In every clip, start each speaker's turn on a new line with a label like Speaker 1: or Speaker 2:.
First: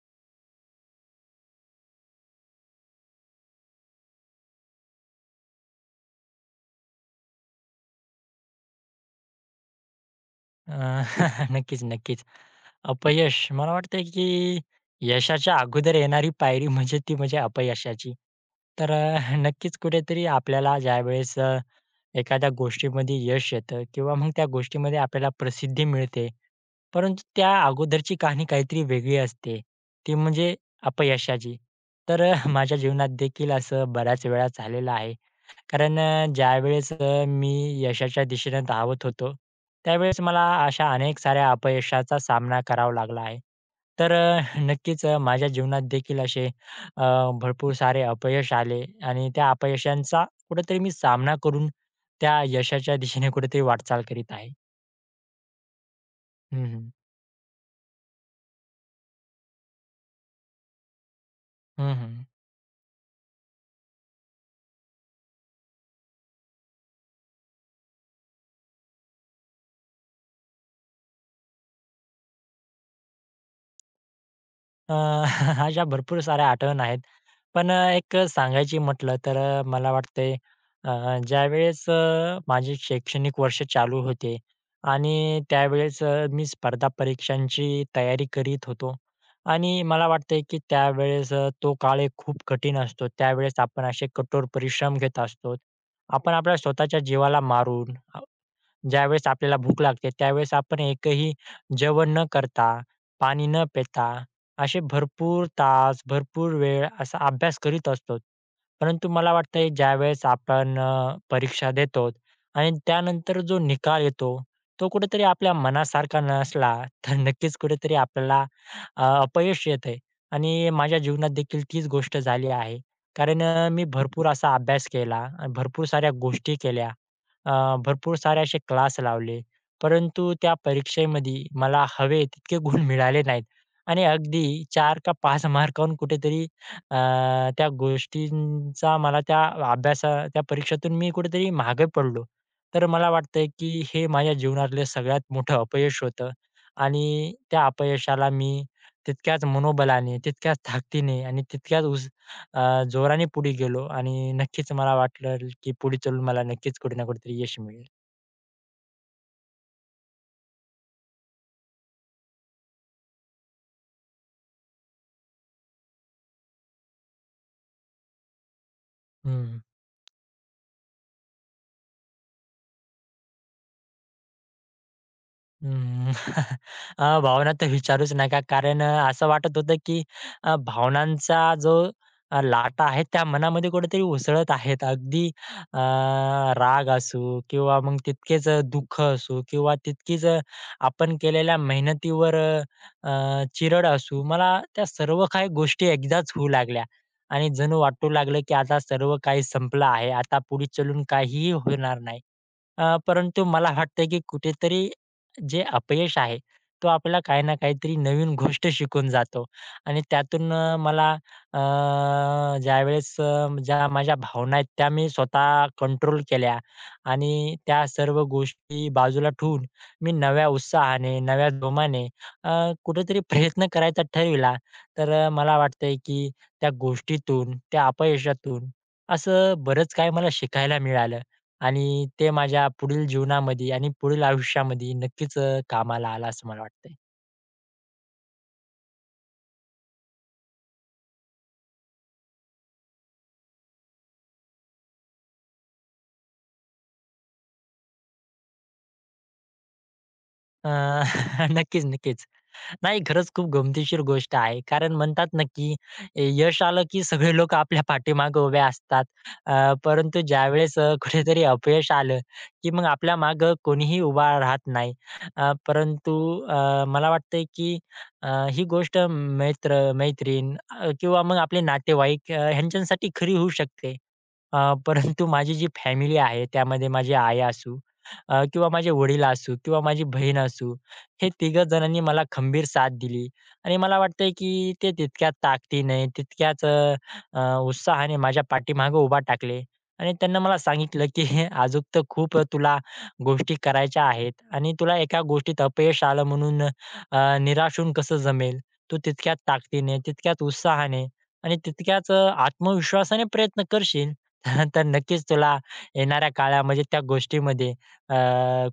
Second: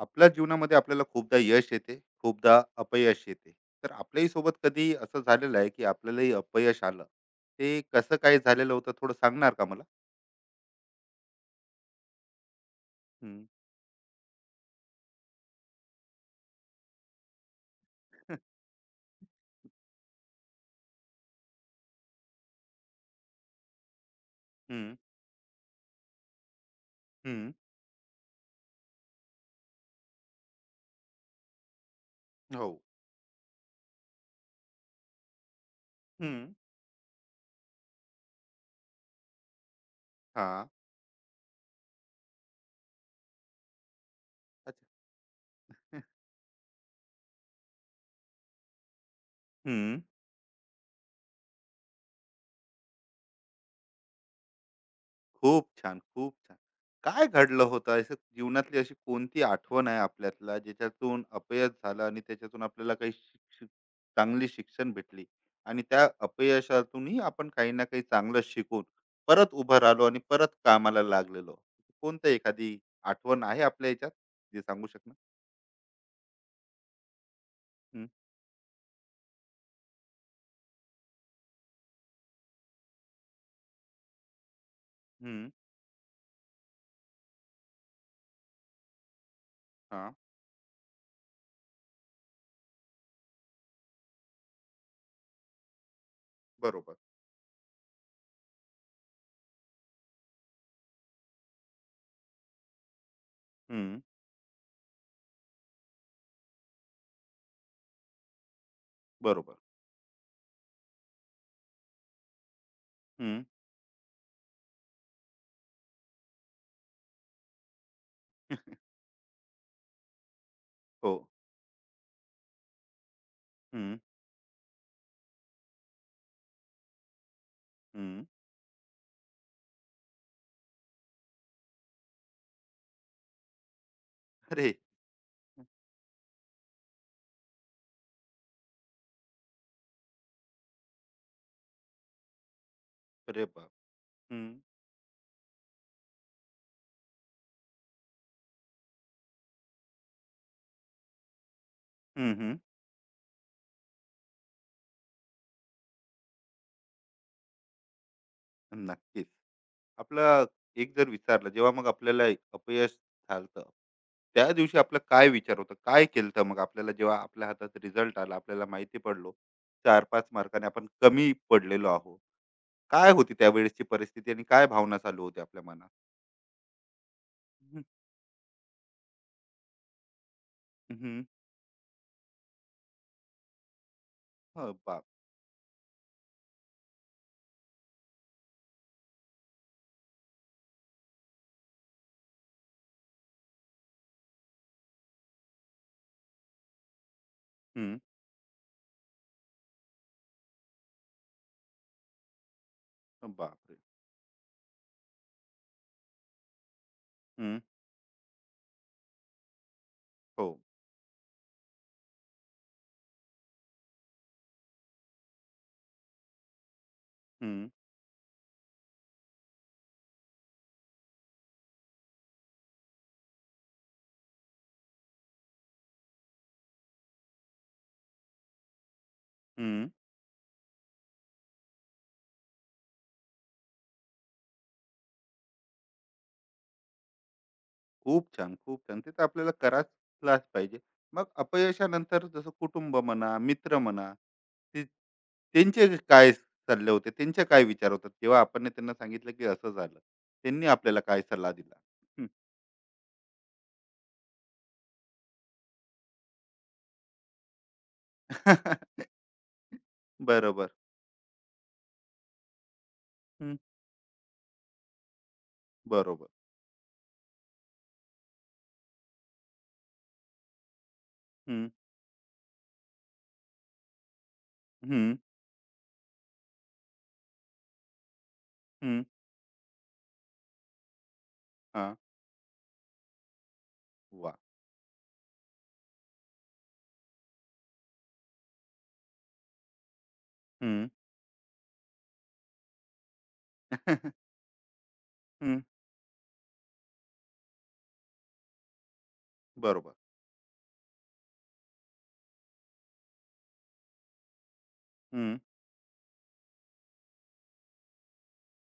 Speaker 1: आपल्या जीवनामध्ये आपल्याला खूपदा यश येते, खूपदा अपयश येते. तर आपल्याही सोबत कधी असं झालेलं आहे की आपल्यालाही अपयश आलं? ते कसं काय झालेलं होतं, थोडं सांगणार का मला?
Speaker 2: अ, नक्कीच, नक्कीच. अपयश
Speaker 1: हम्म.
Speaker 2: मला वाटतंय, की यशाच्या अगोदर येणारी पायरी म्हणजे ती म्हणजे अपयशाची. तर नक्कीच कुठेतरी आपल्याला ज्यावेळेस एखाद्या गोष्टीमध्ये यश येतं किंवा मग त्या
Speaker 1: हम्म.
Speaker 2: गोष्टीमध्ये आपल्याला प्रसिद्धी मिळते. परंतु त्या
Speaker 1: हम्म.
Speaker 2: अगोदरची कहाणी काहीतरी वेगळी असते. ती म्हणजे अपयशाची. तर
Speaker 1: हो.
Speaker 2: माझ्या जीवनात देखील असं बऱ्याच वेळा झालेलं आहे. कारण
Speaker 1: हम्म.
Speaker 2: ज्यावेळेस मी यशाच्या दिशेने धावत होतो, त्यावेळेस मला
Speaker 1: हा.
Speaker 2: अशा अनेक साऱ्या अपयशाचा सामना करावा लागला आहे. तर
Speaker 1: अच्छा.
Speaker 2: नक्कीच माझ्या जीवनात देखील असे भरपूर सारे अपयश आले आणि त्या
Speaker 1: हम्म.
Speaker 2: अपयशांचा कुठेतरी मी सामना करून त्या यशाच्या दिशेने कुठेतरी वाटचाल करीत आहे.
Speaker 1: खूप छान, खूप छान.
Speaker 2: हं, हं.
Speaker 1: काय घडलं होतं? असं जीवनातली अशी कोणती आठवण आहे आपल्यातला ज्याच्यातून अपयश
Speaker 2: हं,
Speaker 1: झालं आणि
Speaker 2: हं.
Speaker 1: त्याच्यातून आपल्याला काही शिक शिक चांगली शिक्षण भेटली आणि त्या अपयशातूनही आपण काही ना काही चांगलं शिकून परत उभं राहिलो आणि परत कामाला लागलेलो. कोणतं एखादी आठवण आहे आपल्या ह्याच्यात जे सांगू
Speaker 2: अ,
Speaker 1: शकणार?
Speaker 2: अशा भरपूर साऱ्या आठवण आहेत. पण
Speaker 1: हं,
Speaker 2: एक सांगायची म्हटलं तर मला वाटतंय ज्यावेळेस माझे शैक्षणिक वर्ष चालू होते आणि
Speaker 1: हं.
Speaker 2: त्यावेळेस मी स्पर्धा परीक्षांची तयारी करीत होतो आणि मला
Speaker 1: हां.
Speaker 2: वाटतंय की त्यावेळेस तो काळ एक खूप कठीण असतो. त्यावेळेस आपण असे कठोर परिश्रम घेत असतो. आपण आपल्या
Speaker 1: बरोबर.
Speaker 2: स्वतःच्या जीवाला मारून ज्यावेळेस आपल्याला भूक लागते त्यावेळेस आपण एकही जेवण न करता, पाणी न
Speaker 1: हं.
Speaker 2: पिता असे भरपूर तास, भरपूर वेळ असा अभ्यास करीत असतो. परंतु मला
Speaker 1: बरोबर.
Speaker 2: वाटतंय ज्यावेळेस आपण परीक्षा देतो आणि त्यानंतर
Speaker 1: हं.
Speaker 2: जो निकाल येतो, तो कुठेतरी आपल्या मनासारखा नसला तर नक्कीच कुठेतरी आपल्याला अपयश येतंय आणि माझ्या
Speaker 1: हो.
Speaker 2: जीवनात देखील तीच गोष्ट झाली आहे. कारण मी
Speaker 1: हं,
Speaker 2: भरपूर असा अभ्यास केला आणि भरपूर साऱ्या गोष्टी केल्या. भरपूर
Speaker 1: हं.
Speaker 2: सारे असे क्लास लावले, परंतु त्या परीक्षेमध्ये मला हवे तितके गुण मिळाले नाहीत आणि अगदी
Speaker 1: अरे!
Speaker 2: चार का 5 मार्कावरून कुठेतरी अ, त्या गोष्टींचा मला त्या परीक्षेतून मी कुठेतरी मागे पडलो. तर मला
Speaker 1: अरे
Speaker 2: वाटतंय की
Speaker 1: बाप!
Speaker 2: हे माझ्या
Speaker 1: हं,
Speaker 2: जीवनातलं सगळ्यात मोठं अपयश होतं आणि त्या अपयशाला मी तितक्याच मनोबलाने, तितक्याच ताकदीने आणि तितक्याच
Speaker 1: हं, हं.
Speaker 2: जोराने पुढे गेलो आणि नक्कीच मला वाटलं की पुढे चालून मला नक्कीच कुठे ना कुठेतरी यश मिळेल.
Speaker 1: नक्कीच. आपला एक जर विचारलं, जेव्हा मग आपल्याला अपयश झालतं त्या दिवशी आपलं काय विचार होतं, काय केलं मग आपल्याला, जेव्हा आपल्या हातात रिझल्ट आला आपल्याला माहिती पडलो
Speaker 2: हं.
Speaker 1: 4-5 मार्काने आपण कमी पडलेलो आहोत, काय होती त्यावेळेसची परिस्थिती आणि काय भावना चालू होती आपल्या मनात?
Speaker 2: हम्म. भावना तर
Speaker 1: हम्म.
Speaker 2: विचारूच नका. कारण असं वाटत होतं की
Speaker 1: हम्म.
Speaker 2: भावनांचा जो लाटा आहे त्या मनामध्ये कुठेतरी उसळत
Speaker 1: हं,
Speaker 2: आहेत.
Speaker 1: बाप.
Speaker 2: अगदी अ, राग असू किंवा मग तितकेच दुःख असू किंवा तितकीच आपण केलेल्या मेहनतीवर अ, अ, चिरड असू. मला त्या सर्व काही गोष्टी एकदाच होऊ लागल्या आणि जणू
Speaker 1: हम्म.
Speaker 2: वाटू लागलं की आता सर्व काही संपलं आहे. आता पुढे चलून काहीही होणार नाही. परंतु मला
Speaker 1: बापरे.
Speaker 2: वाटतंय की कुठेतरी जे अपयश आहे, तो आपल्याला काही ना
Speaker 1: हम्म.
Speaker 2: काहीतरी नवीन गोष्ट शिकवून जातो आणि
Speaker 1: हो.
Speaker 2: त्यातून मला ज्यावेळेस ज्या माझ्या भावना आहेत, त्या मी स्वतः कंट्रोल केल्या आणि
Speaker 1: हम्म.
Speaker 2: त्या सर्व गोष्टी बाजूला ठेवून मी नव्या उत्साहाने, नव्या जोमाने अ, कुठेतरी प्रयत्न करायचा ठरविला. तर मला वाटतंय की त्या गोष्टीतून, त्या अपयशातून असं
Speaker 1: हम्म.
Speaker 2: बरंच काही मला शिकायला मिळालं. आणि ते माझ्या पुढील जीवनामध्ये आणि पुढील आयुष्यामध्ये नक्कीच कामाला आला असं मला वाटतंय.
Speaker 1: खूप छान, खूप छान. ते तर आपल्याला करायलाच पाहिजे. मग अपयशानंतर जसं कुटुंब म्हणा, मित्र म्हणा, ते त्यांचे जे काय सल्ले होते? त्यांचे काय विचार होतात जेव्हा आपण ने त्यांना सांगितलं, की असं झालं, त्यांनी
Speaker 2: अ,
Speaker 1: आपल्याला काय सल्ला दिला?
Speaker 2: नक्कीच, नक्कीच.
Speaker 1: हं.
Speaker 2: नाही, खरंच खूप गमतीशीर गोष्ट आहे. कारण म्हणतात ना, की ए, यश आलं की सगळे लोक आपल्या पाठीमागे उभे असतात. परंतु
Speaker 1: बरोबर.
Speaker 2: ज्यावेळेस कुठेतरी अपयश आलं, की मग आपल्या माग
Speaker 1: हं.
Speaker 2: कोणीही उभा राहत नाही. परंतु
Speaker 1: बरोबर.
Speaker 2: मला वाटतंय की ही गोष्ट मित्र, मैत्रीण किंवा मग आपले
Speaker 1: हं,
Speaker 2: नातेवाईक ह्यांच्यासाठी खरी होऊ शकते. अ,
Speaker 1: हं,
Speaker 2: परंतु माझी जी फॅमिली आहे, त्यामध्ये माझी आई असू किंवा माझे
Speaker 1: हं.
Speaker 2: वडील असू किंवा माझी बहीण असू हे तिघं
Speaker 1: हां.
Speaker 2: जणांनी मला खंबीर साथ दिली आणि मला वाटतंय
Speaker 1: वाह!
Speaker 2: की ते तितक्याच ताकदीने, तितक्याच अ, अ, उत्साहाने माझ्या पाठीमागे उभा टाकले आणि त्यांना मला
Speaker 1: हं.
Speaker 2: सांगितलं की "हे अजूक तर खूप तुला गोष्टी करायच्या आहेत आणि तुला एका
Speaker 1: हं.
Speaker 2: गोष्टीत अपयश आलं म्हणून निराश होऊन कसं जमेल? तू तितक्याच
Speaker 1: बरोबर.
Speaker 2: ताकदीने, तितक्याच उत्साहाने आणि तितक्याच आत्मविश्वासाने प्रयत्न करशील तर नक्कीच
Speaker 1: हं,
Speaker 2: तुला येणाऱ्या काळामध्ये त्या गोष्टीमध्ये अ,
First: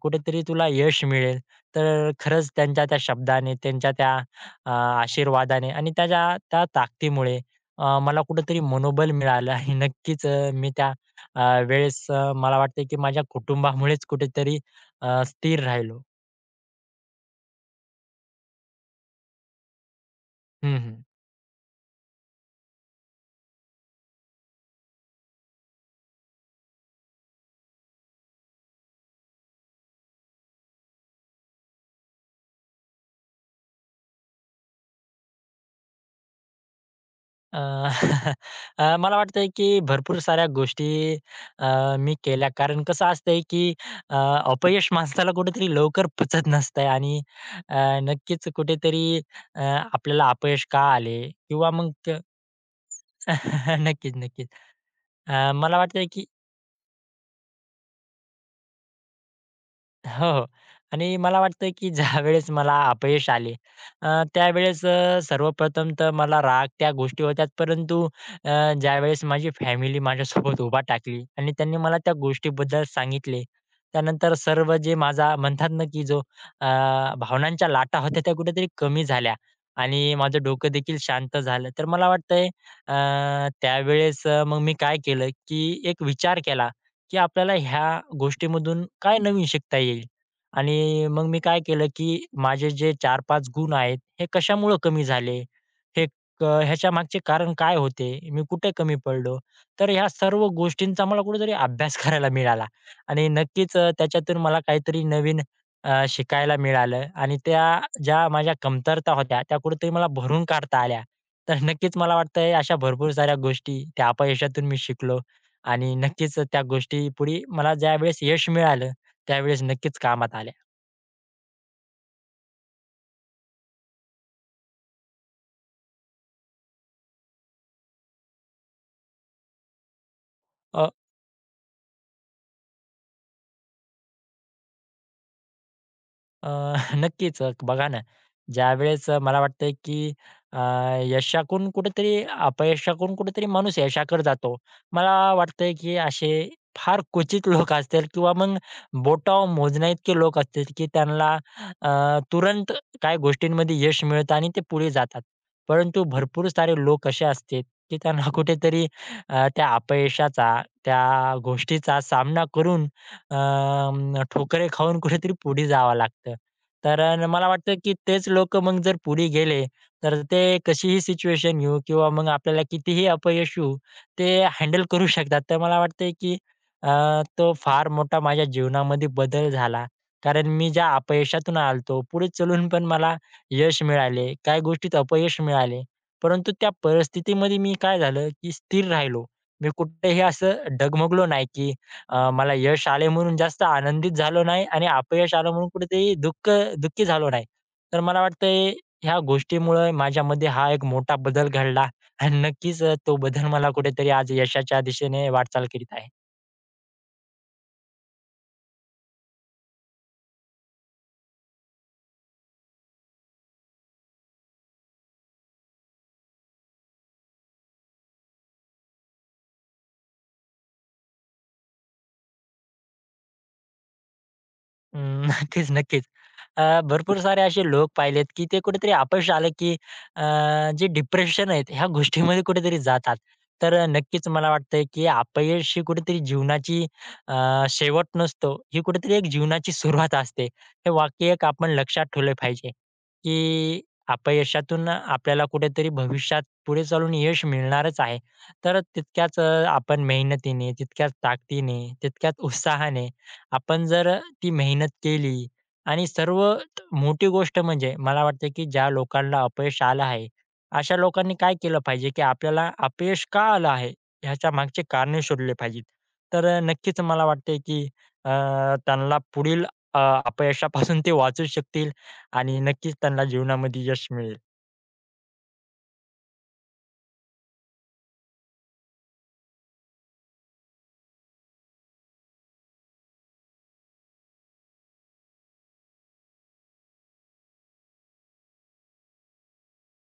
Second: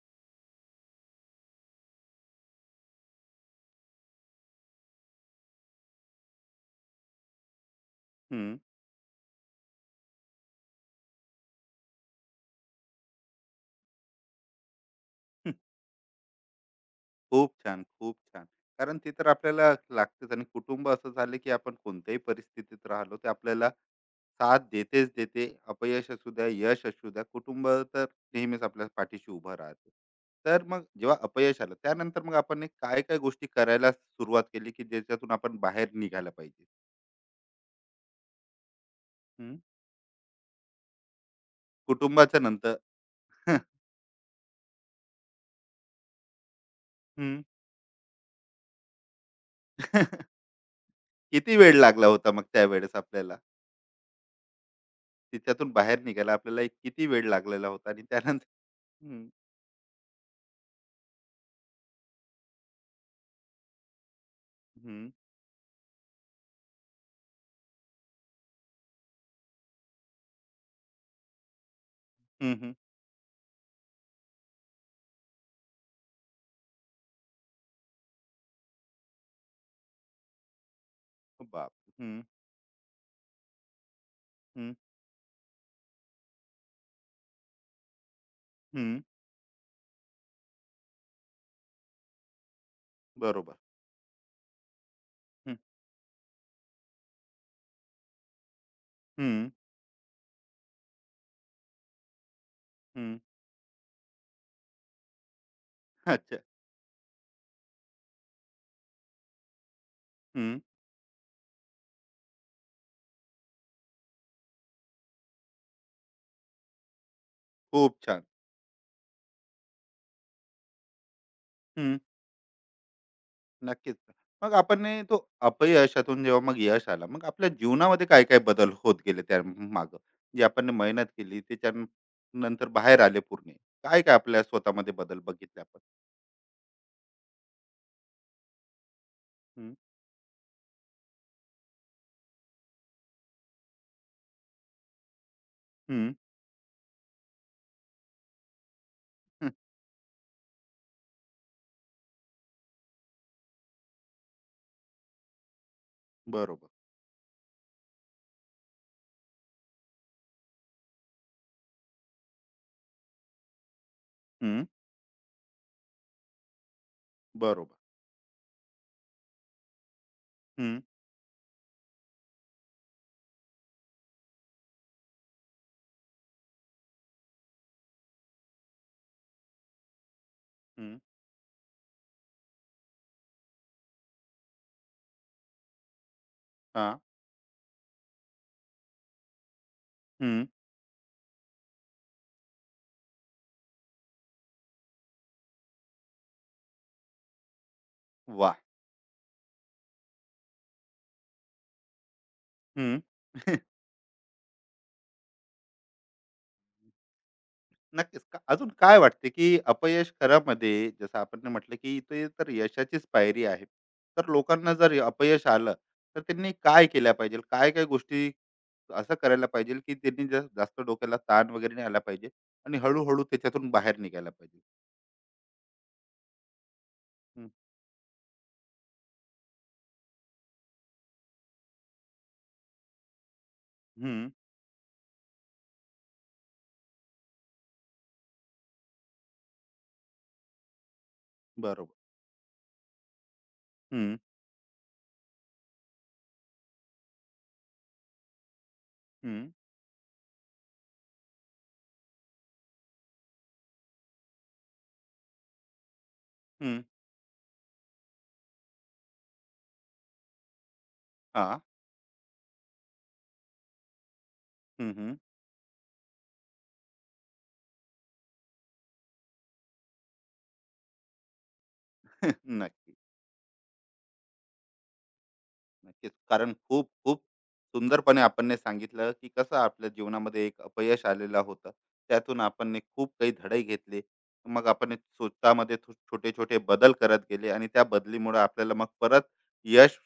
Speaker 2: कुठेतरी तुला यश मिळेल." तर खरंच त्यांच्या त्या शब्दाने, त्यांच्या त्या आशीर्वादाने आणि त्याच्या त्या ताकदीमुळे मला
Speaker 1: हं.
Speaker 2: कुठेतरी मनोबल मिळालं आणि नक्कीच मी त्या अ, वेळेस मला वाटतंय की माझ्या कुटुंबामुळेच कुठेतरी स्थिर राहिलो.
Speaker 1: खूप छान, खूप छान. कारण ते तर आपल्याला लागतेच, आणि
Speaker 2: हं,
Speaker 1: कुटुंब
Speaker 2: हं.
Speaker 1: असं झालं, की आपण कोणत्याही परिस्थितीत राहिलो, ते आपल्याला साथ देतेच देते. अपयश असू द्या, यश असू द्या, कुटुंब तर नेहमीच आपल्या पाठीशी उभं राहते. तर मग जेव्हा अपयश आलं, त्यानंतर मग आपण एक काय-काय गोष्टी करायला सुरुवात केली, की ज्याच्यातून आपण बाहेर निघायला पाहिजे?
Speaker 2: अ, मला वाटतंय
Speaker 1: हं,
Speaker 2: की भरपूर साऱ्या गोष्टी मी
Speaker 1: कुटुंबाच्या
Speaker 2: केल्या.
Speaker 1: नंतर.
Speaker 2: कारण कसं असतंय की अ, अपयश माणसाला कुठेतरी लवकर पचत नसतंय आणि
Speaker 1: हं.
Speaker 2: अ, नक्कीच कुठेतरी आपल्याला अपयश का आले
Speaker 1: किती
Speaker 2: किंवा
Speaker 1: वेळ लागला
Speaker 2: मग
Speaker 1: होता मग त्यावेळेस आपल्याला?
Speaker 2: नक्कीच, नक्कीच.
Speaker 1: तिच्यातून
Speaker 2: मला
Speaker 1: बाहेर
Speaker 2: वाटतंय की
Speaker 1: निघायला आपल्याला एक किती वेळ लागलेला होता आणि त्यानंतर? हं,
Speaker 2: हो, हो. आणि मला वाटतं की ज्यावेळेस मला अपयश आले, त्यावेळेस
Speaker 1: हं.
Speaker 2: सर्वप्रथम तर मला राग त्या गोष्टी होत्याच. परंतु ज्यावेळेस माझी फॅमिली माझ्यासोबत उभा टाकली आणि त्यांनी मला त्या
Speaker 1: हं, हं.
Speaker 2: गोष्टीबद्दल सांगितले. त्यानंतर सर्व जे माझा म्हणतात ना की जो अ, भावनांच्या लाटा होत्या त्या कुठेतरी कमी झाल्या आणि माझं डोकं देखील शांत झालं.
Speaker 1: बाप!
Speaker 2: तर मला
Speaker 1: हं,
Speaker 2: वाटतंय अ, त्यावेळेस मग मी
Speaker 1: हं,
Speaker 2: काय केलं की एक विचार केला की आपल्याला ह्या गोष्टीमधून
Speaker 1: हं.
Speaker 2: काय नवीन शिकता येईल? आणि मग मी काय केलं, की माझे जे चार 5
Speaker 1: बरोबर.
Speaker 2: गुण आहेत, हे कशामुळं कमी झाले?
Speaker 1: हं,
Speaker 2: हे ह्याच्या मागचे कारण काय होते? मी कुठे कमी पडलो?
Speaker 1: हं,
Speaker 2: तर ह्या सर्व गोष्टींचा मला कुठेतरी अभ्यास करायला मिळाला
Speaker 1: हं.
Speaker 2: आणि नक्कीच त्याच्यातून मला काहीतरी नवीन
Speaker 1: अच्छा.
Speaker 2: शिकायला मिळालं आणि त्या ज्या माझ्या कमतरता होत्या, त्या कुठेतरी मला भरून
Speaker 1: हं.
Speaker 2: काढता आल्या. तर नक्कीच मला वाटतंय अशा भरपूर साऱ्या गोष्टी त्या अपयशातून मी शिकलो आणि नक्कीच त्या गोष्टी पुढे मला
Speaker 1: खूप
Speaker 2: ज्यावेळेस
Speaker 1: छान.
Speaker 2: यश मिळालं, त्यावेळेस नक्कीच कामात आल्या.
Speaker 1: हं. नक्कीच. मग आपण हे तो अपयशातून जेव्हा मग यश आलं, मग आपल्या जीवनामध्ये काय-काय बदल होत गेले त्यामागं? जे आपण ने मेहनत केली त्याच्यानंतर बाहेर आले पूर्ण. काय-काय आपल्या स्वतःमध्ये बदल बघितले आपण?
Speaker 2: अ, नक्कीच. बघा ना, ज्यावेळेस मला वाटतंय
Speaker 1: हं,
Speaker 2: की अ, यशाकडून कुठेतरी अपयशाकडून कुठेतरी माणूस यशाकडे जातो. मला वाटतंय की
Speaker 1: हं,
Speaker 2: असे फार क्वचित लोक असतील किंवा मग बोटावर
Speaker 1: हं.
Speaker 2: मोजण्याइतके लोक असतील की त्यांना तुरंत काही गोष्टींमध्ये यश मिळतं आणि ते पुढे जातात. परंतु भरपूर
Speaker 1: बरोबर.
Speaker 2: सारे लोक असे असतात की त्यांना कुठेतरी त्या अपयशाचा, त्या गोष्टीचा सामना करून
Speaker 1: हं.
Speaker 2: ठोकरे खाऊन कुठेतरी पुढे जावं लागतं. तर मला वाटतं
Speaker 1: बरोबर.
Speaker 2: की तेच लोक मग जर पुढे गेले, तर ते
Speaker 1: हं,
Speaker 2: कशीही सिच्युएशन येऊ किंवा मग आपल्याला कितीही अपयश येऊ, ते हँडल करू शकतात. तर मला वाटतंय की अ, तो फार मोठा माझ्या जीवनामध्ये बदल झाला. कारण मी ज्या
Speaker 1: हं.
Speaker 2: अपयशातून आलतो, पुढे चलून पण मला यश मिळाले, काही गोष्टीत अपयश मिळाले. परंतु त्या
Speaker 1: हां.
Speaker 2: परिस्थितीमध्ये मी काय झालं, की स्थिर राहिलो. मी कुठेही
Speaker 1: हं.
Speaker 2: असं डगमगलो नाही की मला यश आले म्हणून जास्त आनंदित झालो नाही आणि अपयश आलं म्हणून कुठेतरी दुःखी झालो नाही. तर मला
Speaker 1: वाह!
Speaker 2: वाटतंय ह्या गोष्टीमुळे माझ्यामध्ये हा एक मोठा बदल घडला आणि नक्कीच तो बदल मला कुठेतरी आज यशाच्या दिशेने वाटचाल करीत आहे.
Speaker 1: नक्कीच. का अजून काय वाटते, की अपयश खरामध्ये जसं आपण ने म्हटलं, की ते तर यशाचीच पायरी आहे. तर लोकांना जर अपयश आलं, तर त्यांनी काय केल्या पाहिजे? काय-काय गोष्टी असं करायला पाहिजे, की त्यांनी जा जास्त डोक्याला ताण वगैरे नाही आला पाहिजे आणि हळू-हळू त्याच्यातून बाहेर निघायला पाहिजे?
Speaker 2: नक्कीच, नक्कीच. अ, भरपूर सारे
Speaker 1: हं,
Speaker 2: असे लोक पाहिलेत, की ते कुठेतरी अपयश आलं, की अ, जे डिप्रेशन आहेत ह्या गोष्टीमध्ये कुठेतरी जातात. तर नक्कीच
Speaker 1: हं.
Speaker 2: मला वाटतंय, की अपयश ही कुठेतरी जीवनाची अ, शेवट नसतो. ही कुठेतरी एक जीवनाची सुरुवात असते. हे वाक्य एक आपण
Speaker 1: बरोबर.
Speaker 2: लक्षात ठेवलं पाहिजे, की
Speaker 1: हं,
Speaker 2: अपयशातून आपल्याला कुठेतरी भविष्यात पुढे चालून यश मिळणारच आहे. तर तितक्याच
Speaker 1: हं,
Speaker 2: आपण मेहनतीने, तितक्याच ताकदीने, तितक्याच उत्साहाने आपण जर ती मेहनत केली आणि
Speaker 1: हं.
Speaker 2: सर्वात मोठी गोष्ट म्हणजे मला वाटतं, की ज्या लोकांना अपयश आलं आहे, अशा लोकांनी काय
Speaker 1: हां.
Speaker 2: केलं पाहिजे, की आपल्याला अपयश का आलं आहे, ह्याच्या मागचे
Speaker 1: हं, हं.
Speaker 2: कारणे शोधले पाहिजेत. तर नक्कीच मला वाटते, की अ, त्यांना पुढील अ, अपयशापासून ते वाचू शकतील आणि नक्कीच
Speaker 1: नक्की.
Speaker 2: त्यांना जीवनामध्ये यश मिळेल.
Speaker 1: नक्कीच. कारण खूप खूप सुंदरपणे आपण सांगितलं की कसं आपल्या जीवनामध्ये एक अपयश आलेलं होतं, त्यातून आपण खूप काही धडे घेतले, मग आपण स्वतःमध्ये छोटे छोटे बदल करत गेले आणि त्या बदलीमुळे आपल्याला मग परत यश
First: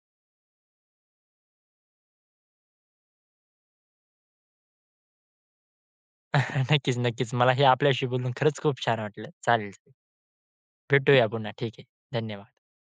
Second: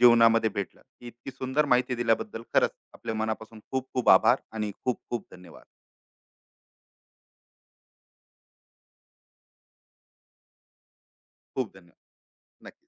Speaker 1: जीवनामध्ये भेटलं. ही इतकी सुंदर माहिती दिल्याबद्दल खरंच आपल्या मनापासून खूप खूप आभार आणि खूप खूप धन्यवाद.
Speaker 2: नक्कीच, नक्कीच. मला हे आपल्याशी बोलून खरंच खूप छान वाटलं. चालेल, भेटूया पुन्हा.
Speaker 1: खूप
Speaker 2: ठीक आहे.
Speaker 1: धन्यवाद.
Speaker 2: धन्यवाद.
Speaker 1: नक्की.